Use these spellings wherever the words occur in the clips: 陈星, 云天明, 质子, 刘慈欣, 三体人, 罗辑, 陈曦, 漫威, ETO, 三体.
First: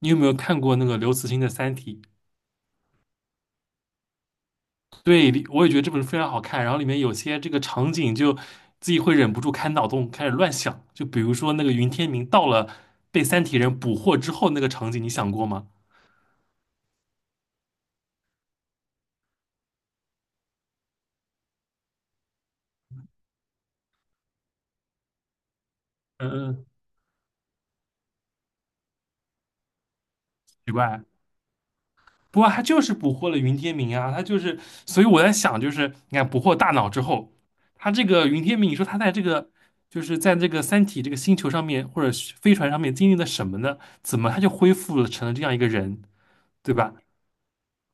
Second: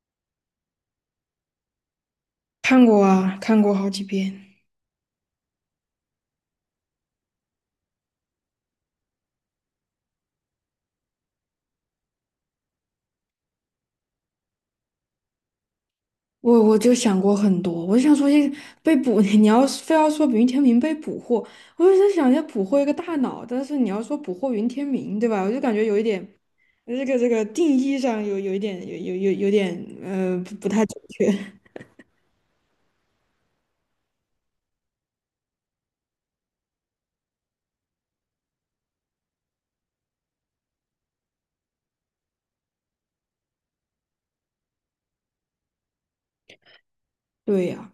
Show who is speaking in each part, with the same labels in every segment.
Speaker 1: 你有没有看过那个刘慈欣的《三体》？
Speaker 2: 看过啊，看过好几遍。
Speaker 1: 对，里我也觉得这本书非常好看。然后里面有些这个场景，就自己会忍不住开脑洞，开始乱想。就比如说那个云天明到了被三体人捕获之后那个场景，你想过吗？
Speaker 2: 我就想过很多，我就想说，这被捕，你要是非要说云天明被捕获，我就在想要捕获一个大脑，但是你要说捕获云天明，对吧？我就感觉有一点，
Speaker 1: 嗯嗯，
Speaker 2: 这个定义上有一点有点不
Speaker 1: 奇
Speaker 2: 太准
Speaker 1: 怪。
Speaker 2: 确。
Speaker 1: 不过他就是捕获了云天明啊，他就是，所以我在想，就是你看捕获大脑之后，他这个云天明，你说他在这个就是在这个三体这个星球上面或者是飞船上面经历了什么呢？怎么他就恢复了成了这样一个人，对吧？
Speaker 2: 对呀、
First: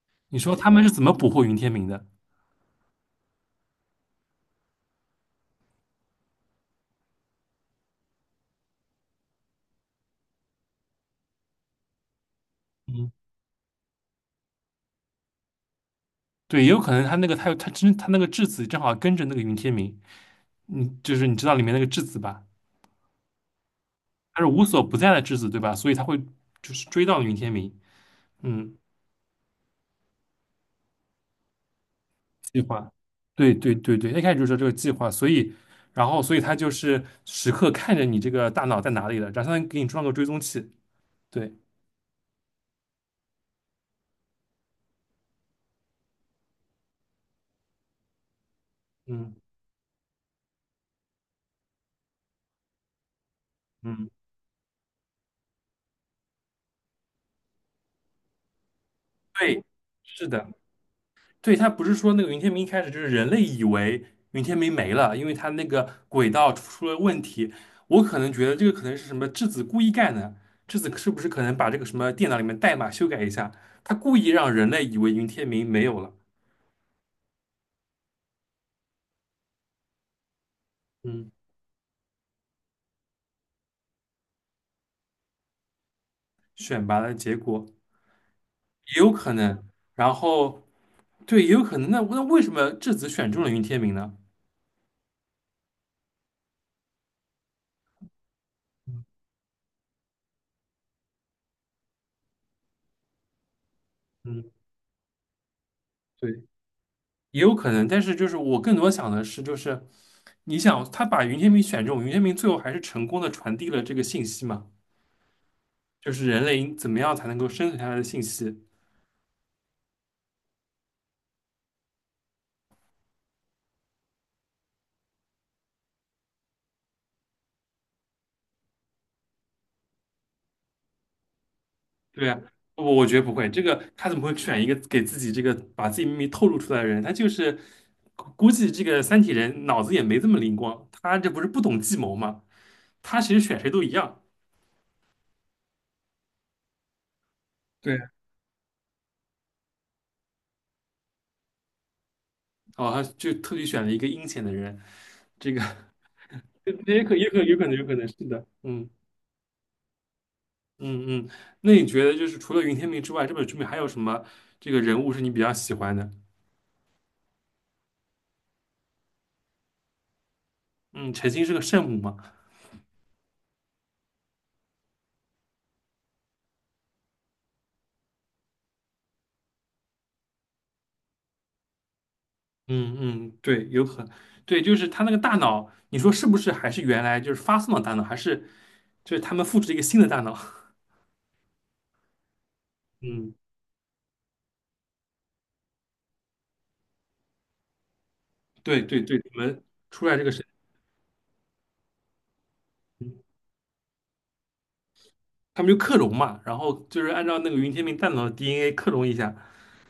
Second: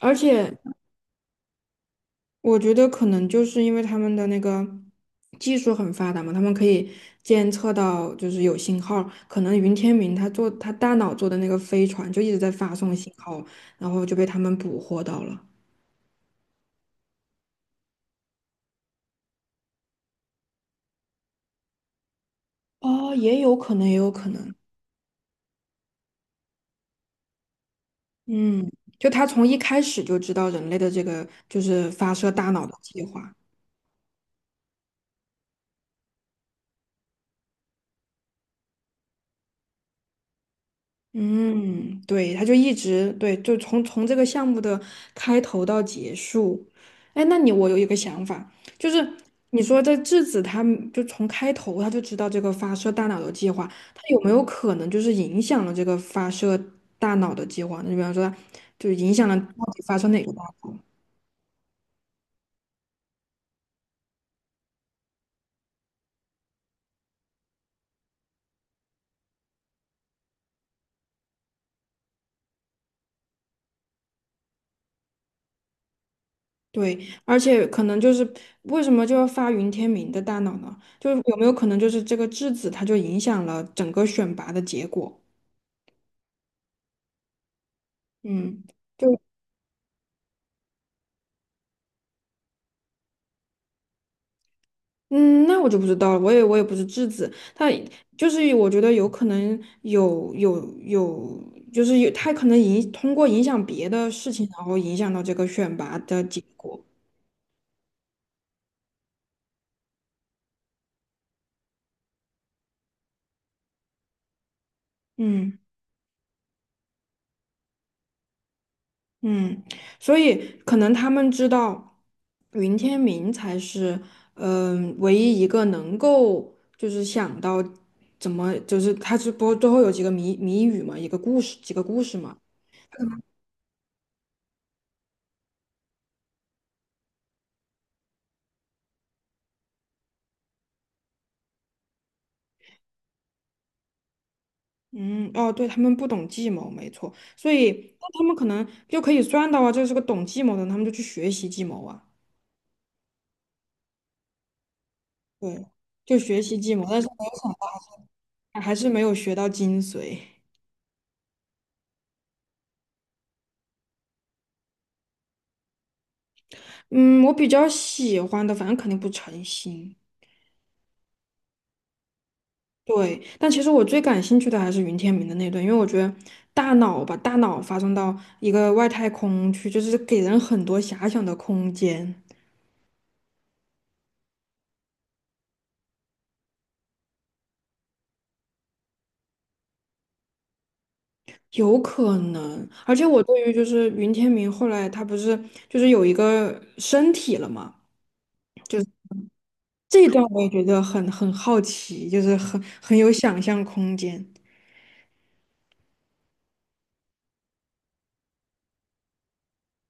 Speaker 2: 而
Speaker 1: 你说
Speaker 2: 且
Speaker 1: 他们是怎么捕获云天明的？
Speaker 2: 我觉得可能就是因为他们的那个技术很发达嘛，他们可以监测到就是有信号。可能云天明他做他大脑做的那个飞船就一直在发送信
Speaker 1: 嗯，
Speaker 2: 号，然后就被他们捕获到了。
Speaker 1: 对，也有可能他那个他有他真他那个质子正好跟着那个云天明，嗯，就是你知道里面那个质子吧？
Speaker 2: 哦，也有可能，也有可
Speaker 1: 他是
Speaker 2: 能。
Speaker 1: 无所不在的质子，对吧？所以他会就是追到云天明。
Speaker 2: 嗯，
Speaker 1: 嗯，
Speaker 2: 就他从一开始就知道人类的这个就是发射大
Speaker 1: 计
Speaker 2: 脑的
Speaker 1: 划，
Speaker 2: 计划。
Speaker 1: 对对对对，一开始就说这个计划，所以他就是时刻看着你这个大脑在哪里了，然后相当于给你装个追踪器。对，
Speaker 2: 嗯，对，他就一直对，就从这个项目的开头到结束。哎，那你我有一个想法，就是
Speaker 1: 嗯
Speaker 2: 你说这质子他们就从开头他就知道这个发射大脑的计划，他
Speaker 1: 嗯，
Speaker 2: 有没有可能就是影响了这个发射大脑的计划呢？你比方说，就影响了
Speaker 1: 对，
Speaker 2: 到底发射哪
Speaker 1: 是
Speaker 2: 个大
Speaker 1: 的。
Speaker 2: 脑？
Speaker 1: 对，他不是说那个云天明一开始就是人类以为云天明没了，因为他那个轨道出了问题。我可能觉得这个可能是什么质子故意干的，质子是不是可能把这个什么电脑里面代码修改一下，他故意让人类以为云天明没有了。
Speaker 2: 对，而且可能就是为什么就要发云天明的大脑呢？就是
Speaker 1: 嗯，
Speaker 2: 有没有可能就是这个质子它就影响了整个选拔的结果？
Speaker 1: 选拔的结果
Speaker 2: 嗯。
Speaker 1: 也有
Speaker 2: 就。
Speaker 1: 可能。然后对，也有可能。那为什么质子选中了云天明呢？
Speaker 2: 嗯，那我就不知道了，我也不是质子，他就是我觉得有可能有有有，就是有他可能通过影响别的事情，
Speaker 1: 嗯，
Speaker 2: 然后影响到这个选拔的
Speaker 1: 对。
Speaker 2: 结果。
Speaker 1: 也有可能，但是就是我更多想的是，就是你想他把云天明选中，云天明最后还是成功的传递了这个信息嘛，
Speaker 2: 嗯
Speaker 1: 就是人类应怎么样才能够生存下来的信息。
Speaker 2: 嗯，所以可能他们知道云天明才是唯一一个能够就是想到怎么就是他是不最后有几个谜语嘛，一个故事几个故事
Speaker 1: 对
Speaker 2: 嘛。
Speaker 1: 啊，我觉得不会，这个他怎么会选一个给自己这个把自己秘密透露出来的人？他就是估计这个三体人脑子也没这么灵光，他这不是不懂计谋嘛？他其实选谁都一样。
Speaker 2: 嗯，哦，对，他们不懂计谋，没错，所以
Speaker 1: 对，
Speaker 2: 那他们可能就可以算到啊，这是个懂计谋的人他们就去学习计谋啊，
Speaker 1: 哦，他就特地选了一个阴险的人，这个
Speaker 2: 对，就学习计谋，但
Speaker 1: 也
Speaker 2: 是
Speaker 1: 可也可有可能有可能是的，
Speaker 2: 还是
Speaker 1: 嗯。
Speaker 2: 没有学到精髓。
Speaker 1: 嗯嗯，那你觉得就是除了云天明之外，这本书里面还有什么这个人物是你比较喜欢的？
Speaker 2: 嗯，我比较喜欢的，反正肯定不诚心，
Speaker 1: 嗯，陈星是个圣母嘛？
Speaker 2: 对，但其实我最感兴趣的还是云天明的那段，因为我觉得大脑吧，大脑发送到一个外太空去，就是给人很多遐想的空间。
Speaker 1: 嗯嗯，对，有可能对，就是他那个大脑，你说是不是还是原来就是发送的大脑，还是就是他们复制了一个新的大脑？
Speaker 2: 有可能，而 且我
Speaker 1: 嗯，
Speaker 2: 对于就是云天明后来他不是就是有一个身体了嘛，就
Speaker 1: 对
Speaker 2: 是
Speaker 1: 对对，你们
Speaker 2: 这
Speaker 1: 出
Speaker 2: 一
Speaker 1: 来
Speaker 2: 段
Speaker 1: 这个
Speaker 2: 我
Speaker 1: 神，
Speaker 2: 也觉得很好奇，就是很有想象空间。
Speaker 1: 他们就克隆嘛，然后就是按照那个云天明大脑的 DNA 克隆一下，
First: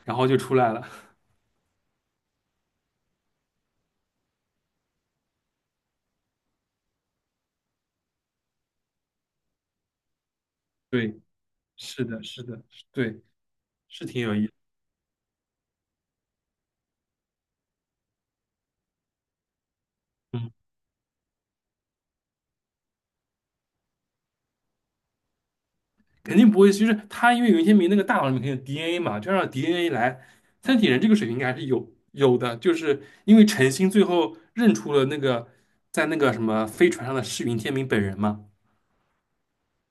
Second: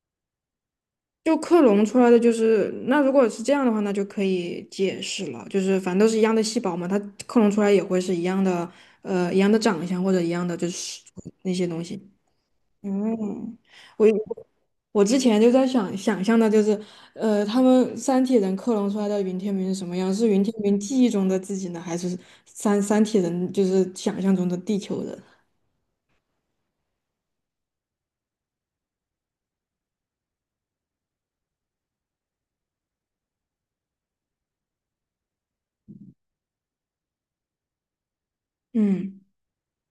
Speaker 1: 然后就出来了。
Speaker 2: 就克隆出来的就是那如果是这样的话，那就可以解释了，就是反正都是一样的细胞嘛，它克隆出来也会是一样的一样的长相或者一样的就 是
Speaker 1: 对，
Speaker 2: 那些东西。
Speaker 1: 是的，是的，对，
Speaker 2: 嗯，
Speaker 1: 是
Speaker 2: 我
Speaker 1: 挺有意思。
Speaker 2: 我之前就在想象的，就是他们三体人克隆出来的云天明是什么样？是云
Speaker 1: 嗯。
Speaker 2: 天明记忆中的自己呢，还是三体人就是想象中的地球人？
Speaker 1: 肯定不会，就是他因为云天明那个大脑里面肯定有 DNA 嘛，就让 DNA 来，三体人这个水平应该还是有的，就是因为陈星最后认出了那个在那个什么飞船上的是云天明本人嘛，
Speaker 2: 嗯，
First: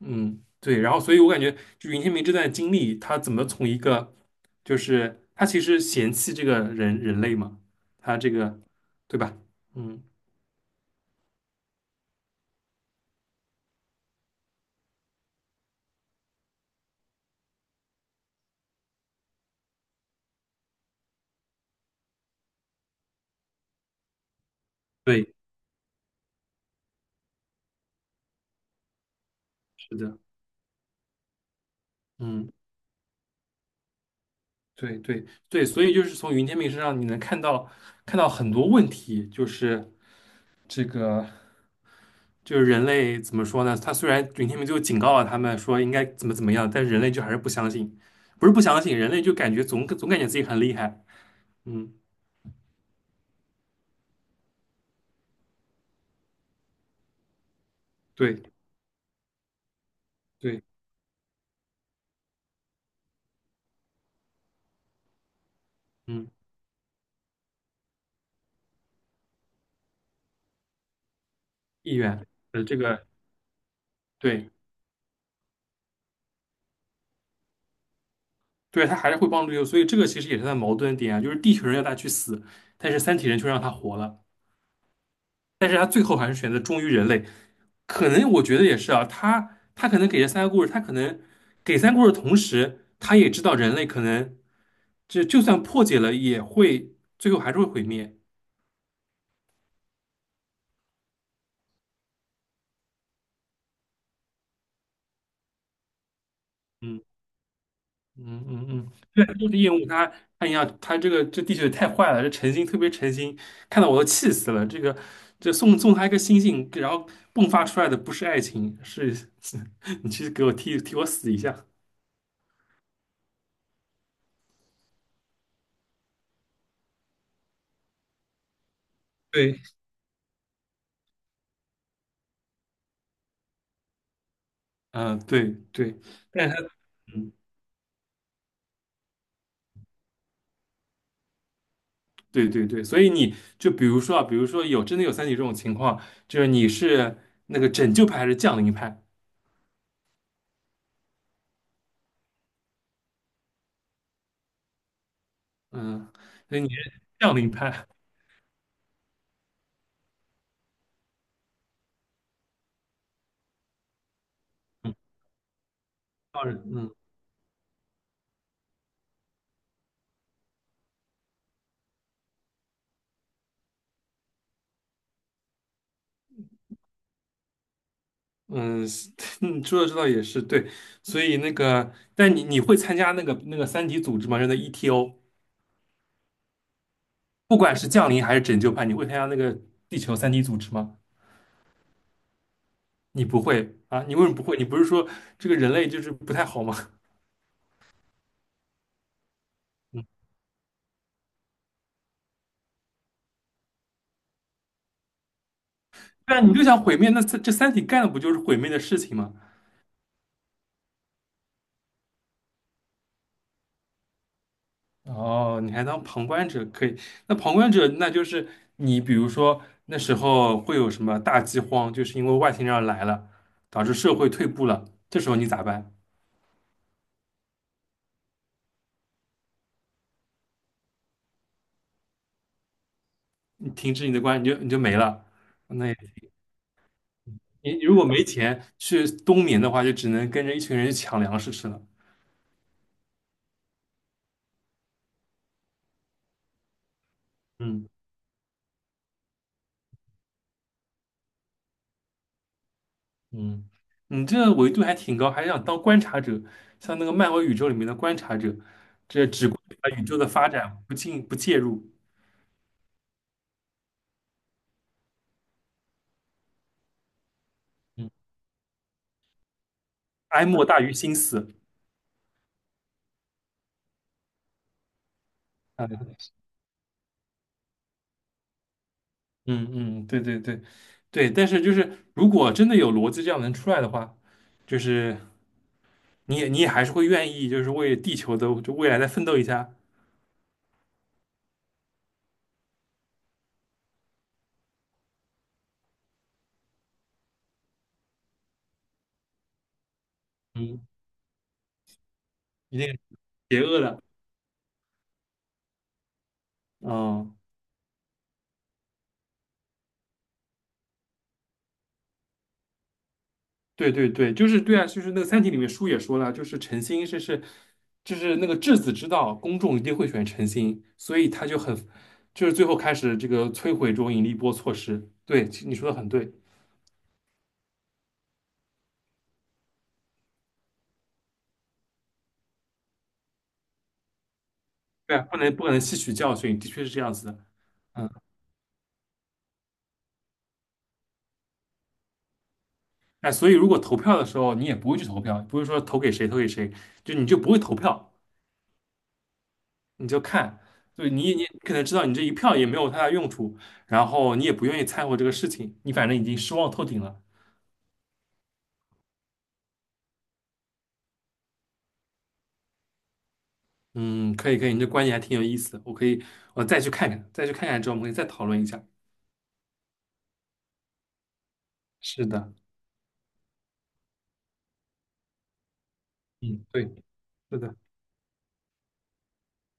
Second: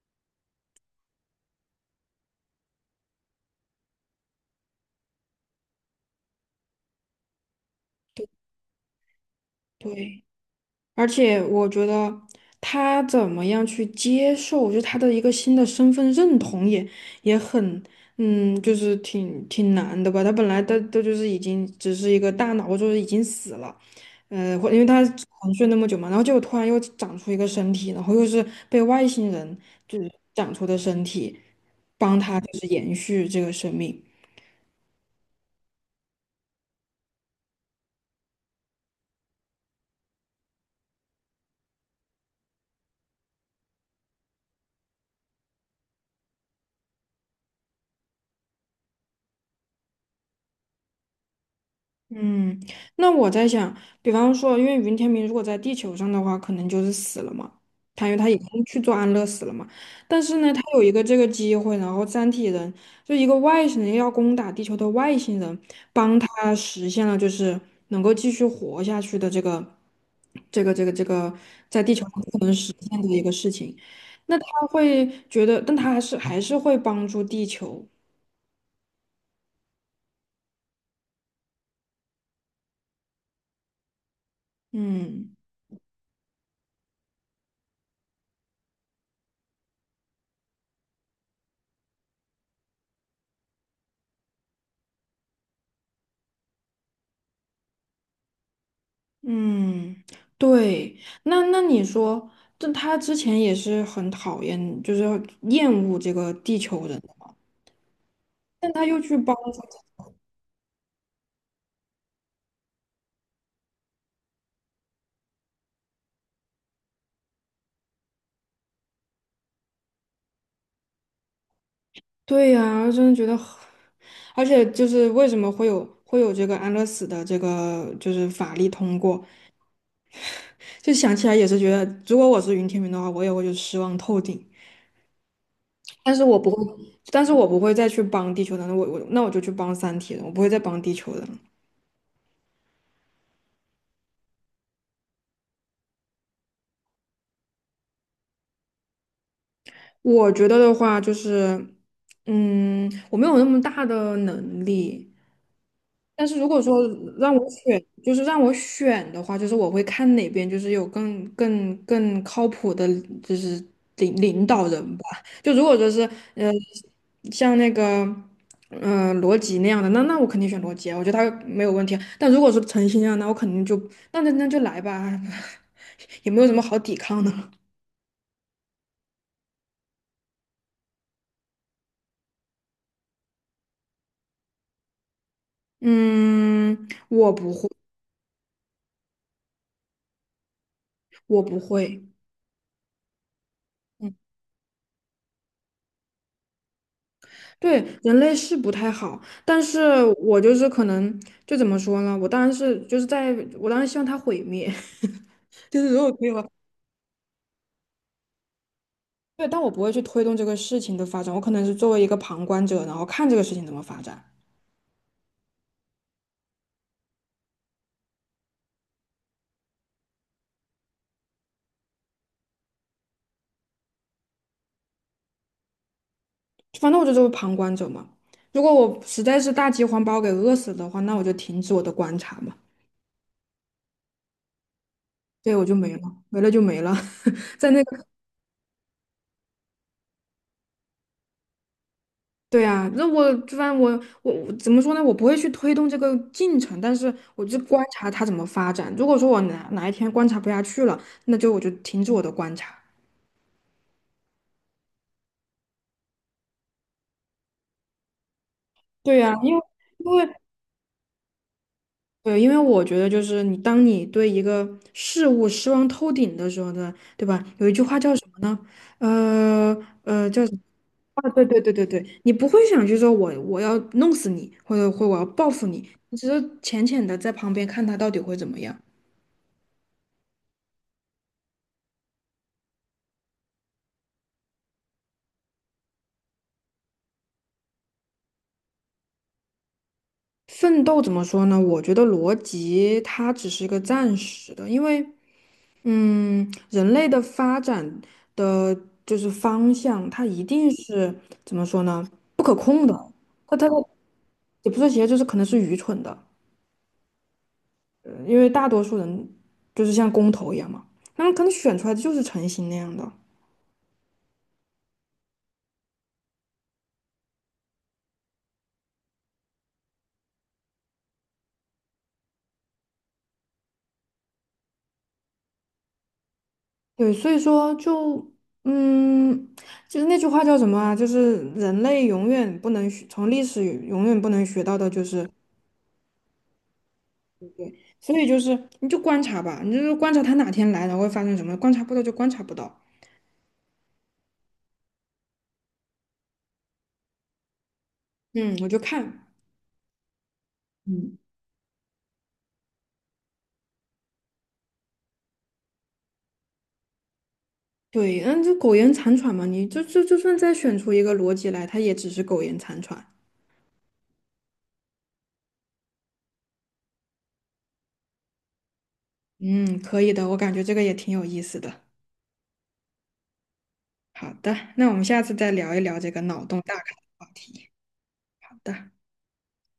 Speaker 1: 嗯，对，然后所以我感觉就云天明这段经历，他怎么从一个就是他其实嫌弃这个人类嘛，他这个对吧？嗯，
Speaker 2: 对。而且我觉得他怎么样去接受，就他的一个新的身份认同也很，就是挺难的吧。他本来都就是已经只是一个大脑，就是已经死了，或因为他
Speaker 1: 对，
Speaker 2: 沉睡那么久嘛，然后结果突然又长出一个身体，然后又是被外星人
Speaker 1: 是
Speaker 2: 就是
Speaker 1: 的，
Speaker 2: 长出的身体，帮他
Speaker 1: 嗯，
Speaker 2: 就是延续这个生命。
Speaker 1: 对对对，所以就是从云天明身上你能看到很多问题，就是这个就是人类怎么说呢？他虽然云天明就警告了他们说应该怎么怎么样，但是人类就还是不相信，不是不相信，人类就感觉总感觉自己很厉害。嗯
Speaker 2: 嗯，那我在想，比方说，因为云天明如果在地球上的话，可能就是死了嘛，他因为他已
Speaker 1: 对
Speaker 2: 经去做安乐死了嘛。但是呢，他
Speaker 1: 对，
Speaker 2: 有一个这个机会，然后三体人就一个外星人要攻打地球的外星人，帮
Speaker 1: 嗯，
Speaker 2: 他实现了就是能够继续活下去的这个在地
Speaker 1: 意
Speaker 2: 球上
Speaker 1: 愿，
Speaker 2: 不可能实
Speaker 1: 这
Speaker 2: 现
Speaker 1: 个
Speaker 2: 的一个事情。那
Speaker 1: 对
Speaker 2: 他会觉得，但他还是会帮助地球，
Speaker 1: 对，他还是会帮助地球，所以这个其实也是他的矛盾点啊，就是地球人要他去死，但是三体人却让他活了，
Speaker 2: 嗯。
Speaker 1: 但是他最后还是选择忠于人类，可能我觉得也是啊，他可能给这三个故事，他可能给三个故事的同时，他也知道人类可能就算破解了，也会最后还是会毁灭。
Speaker 2: 嗯，对，那你说，这他之前也是很讨厌，就是厌恶这个地球人，
Speaker 1: 嗯嗯嗯
Speaker 2: 但他
Speaker 1: 嗯，
Speaker 2: 又去
Speaker 1: 对，
Speaker 2: 帮
Speaker 1: 就是
Speaker 2: 助
Speaker 1: 厌恶
Speaker 2: 他
Speaker 1: 他，他一样，他这个这地球也太坏了，这诚心特别诚心，看到我都气死了。这个这送他一个星星，然后迸发出来的不是爱情，是 你去给我替我死一下。
Speaker 2: 对呀，真的觉得很而且就是为什么会有这个安乐死的这个就是法律通过，
Speaker 1: 对，
Speaker 2: 就想起来也是觉得，如果我是云天明的话，我也会就失望透顶，
Speaker 1: 嗯、对对，
Speaker 2: 但是我
Speaker 1: 但
Speaker 2: 不
Speaker 1: 是
Speaker 2: 会，
Speaker 1: 他。
Speaker 2: 但是我不会再去帮地球人了，我那我就去帮三体人，我不会再帮地球人了。
Speaker 1: 对对对，所以你就比如说啊，比如说有真的有三体这种情况，就是你是那个拯救派还是降临派？
Speaker 2: 我觉得的话就是，我没有那么大的能力，
Speaker 1: 嗯，
Speaker 2: 但是如
Speaker 1: 所
Speaker 2: 果
Speaker 1: 以你
Speaker 2: 说
Speaker 1: 是
Speaker 2: 让
Speaker 1: 降
Speaker 2: 我
Speaker 1: 临
Speaker 2: 选，
Speaker 1: 派，
Speaker 2: 就是让我选的话，就是我会看哪边就是有更靠谱的，就是领导
Speaker 1: 嗯，
Speaker 2: 人吧。就如果说是
Speaker 1: 当
Speaker 2: 呃，
Speaker 1: 然嗯
Speaker 2: 像那个罗辑那样的，那那我肯定选罗辑啊，我觉得他没有问题啊。但如果说陈曦啊，那我肯定就那就来吧，也没有什么好抵抗的了。
Speaker 1: 嗯，是 嗯说的这倒也是对，所以那个，但你会参加那个三体组织吗？就那 ETO，
Speaker 2: 嗯，我不
Speaker 1: 不管是降临还是拯救派，你会参加那个地球三体组织吗？
Speaker 2: 我不会。
Speaker 1: 你不会啊？你
Speaker 2: 嗯，
Speaker 1: 为什么不会？你不是说这个人类就是不太好吗？
Speaker 2: 对，人类是不太好，但是我就是可能就怎么说呢？我当然是就是在我当然希望它毁灭，就是如果可以的
Speaker 1: 对啊，
Speaker 2: 话，
Speaker 1: 你就想毁灭，那这三体干的不就是毁灭的事情吗？
Speaker 2: 对，但我不会去推动这个事情的发展，我可能是作为一个旁观者，然后看这个事情怎么发展。
Speaker 1: 哦，你还当旁观者可以？那旁观者，那就是你，比如说那时候会有什么大饥荒，就是因为外星人来了，导致社会退步了，这时候你咋办？
Speaker 2: 反正我就作为旁观者嘛。如果我实在是大饥荒把我给饿死的话，那我就停止我的观察嘛。
Speaker 1: 你停止你的关，你就没了。
Speaker 2: 对，我就
Speaker 1: 那也
Speaker 2: 没了，没了就没了，在
Speaker 1: 你
Speaker 2: 那
Speaker 1: 如果
Speaker 2: 个
Speaker 1: 没钱去冬眠的话，就只能跟着一群人去抢粮食吃了。
Speaker 2: 对啊，那我就反正我怎么说呢？我不会去推动这个进程，但是我就观
Speaker 1: 嗯
Speaker 2: 察它怎么发展。如果说我哪一天观察不下去了，那就我就停止我的观察。
Speaker 1: 嗯，你这个维度还挺高，还想当观察者，像那个漫威宇宙里面的观察者，
Speaker 2: 对
Speaker 1: 这
Speaker 2: 呀，
Speaker 1: 只
Speaker 2: 因
Speaker 1: 把
Speaker 2: 为
Speaker 1: 宇
Speaker 2: 因
Speaker 1: 宙的
Speaker 2: 为
Speaker 1: 发展不进不介入，
Speaker 2: 对，因为我觉得就是你当你对一个事物失望透顶的时候呢，对吧？有一句话
Speaker 1: 嗯，
Speaker 2: 叫什么呢？呃叫
Speaker 1: 哀
Speaker 2: 什么？
Speaker 1: 莫大于心
Speaker 2: 啊，对
Speaker 1: 死。
Speaker 2: 对对对对，你不会想去说我要弄死你，或者我要报复你，你只
Speaker 1: 啊。
Speaker 2: 是浅浅的在旁边看他到底会怎么样。
Speaker 1: 嗯嗯，对对对，对，但是就是如果真的有逻辑这样能出来的话，就是你也还是会愿意，就是为地球的就未来再奋斗一下，
Speaker 2: 奋斗怎么说呢？我觉得逻辑它只是一个暂时的，因为嗯，人类的发展的就是方向，它一定
Speaker 1: 嗯，
Speaker 2: 是怎么说呢？不可
Speaker 1: 一
Speaker 2: 控
Speaker 1: 定
Speaker 2: 的，
Speaker 1: 是
Speaker 2: 它
Speaker 1: 邪
Speaker 2: 它
Speaker 1: 恶的，
Speaker 2: 也不是邪，就是可能是愚蠢的，
Speaker 1: 嗯，
Speaker 2: 因为大多数人就是像公投一样嘛，那么可能选出来的就是成型那样的，
Speaker 1: 对对对，就是对啊，就是那个《三体》里面书也说了，就是诚心是就是那个质子之道，公众一定会选诚心，所以他就很就是最后开始这个摧毁这种引力波措施，对，其实你说的很对，
Speaker 2: 对，所以说嗯，就是那句话叫什么啊？就是人类永远不能学，从历史永远不能学到的就
Speaker 1: 对啊，
Speaker 2: 是。
Speaker 1: 不能不可能吸取教训，的确是这样子的。
Speaker 2: 所
Speaker 1: 嗯。
Speaker 2: 以就是你就观察吧，你就是观察他哪天来，然后会发生什么，观察不到就观察不到。
Speaker 1: 哎，所以如果投票的时候你也不会去投票，不会说投给谁投给谁，就你就不会投票，
Speaker 2: 嗯，我就看，
Speaker 1: 你就看，就
Speaker 2: 嗯，
Speaker 1: 你可能知道你这一票也没有太大用处，然后你也不愿意掺和这个事情，你反正已经失望透顶了。
Speaker 2: 对，嗯，这苟延残喘嘛，你就算再选出一个逻辑来，它也只是苟延残喘。
Speaker 1: 嗯，可以可以，你这观点还挺有意思的，我可以我再去看看，再去看看之后我们可以再讨论一下。
Speaker 2: 嗯，可以的，我感觉这个也挺有意思的。
Speaker 1: 是的，
Speaker 2: 好的，那我们下次再聊一聊这个脑洞
Speaker 1: 嗯，
Speaker 2: 大开
Speaker 1: 对，
Speaker 2: 的话
Speaker 1: 是
Speaker 2: 题。
Speaker 1: 的。
Speaker 2: 好的。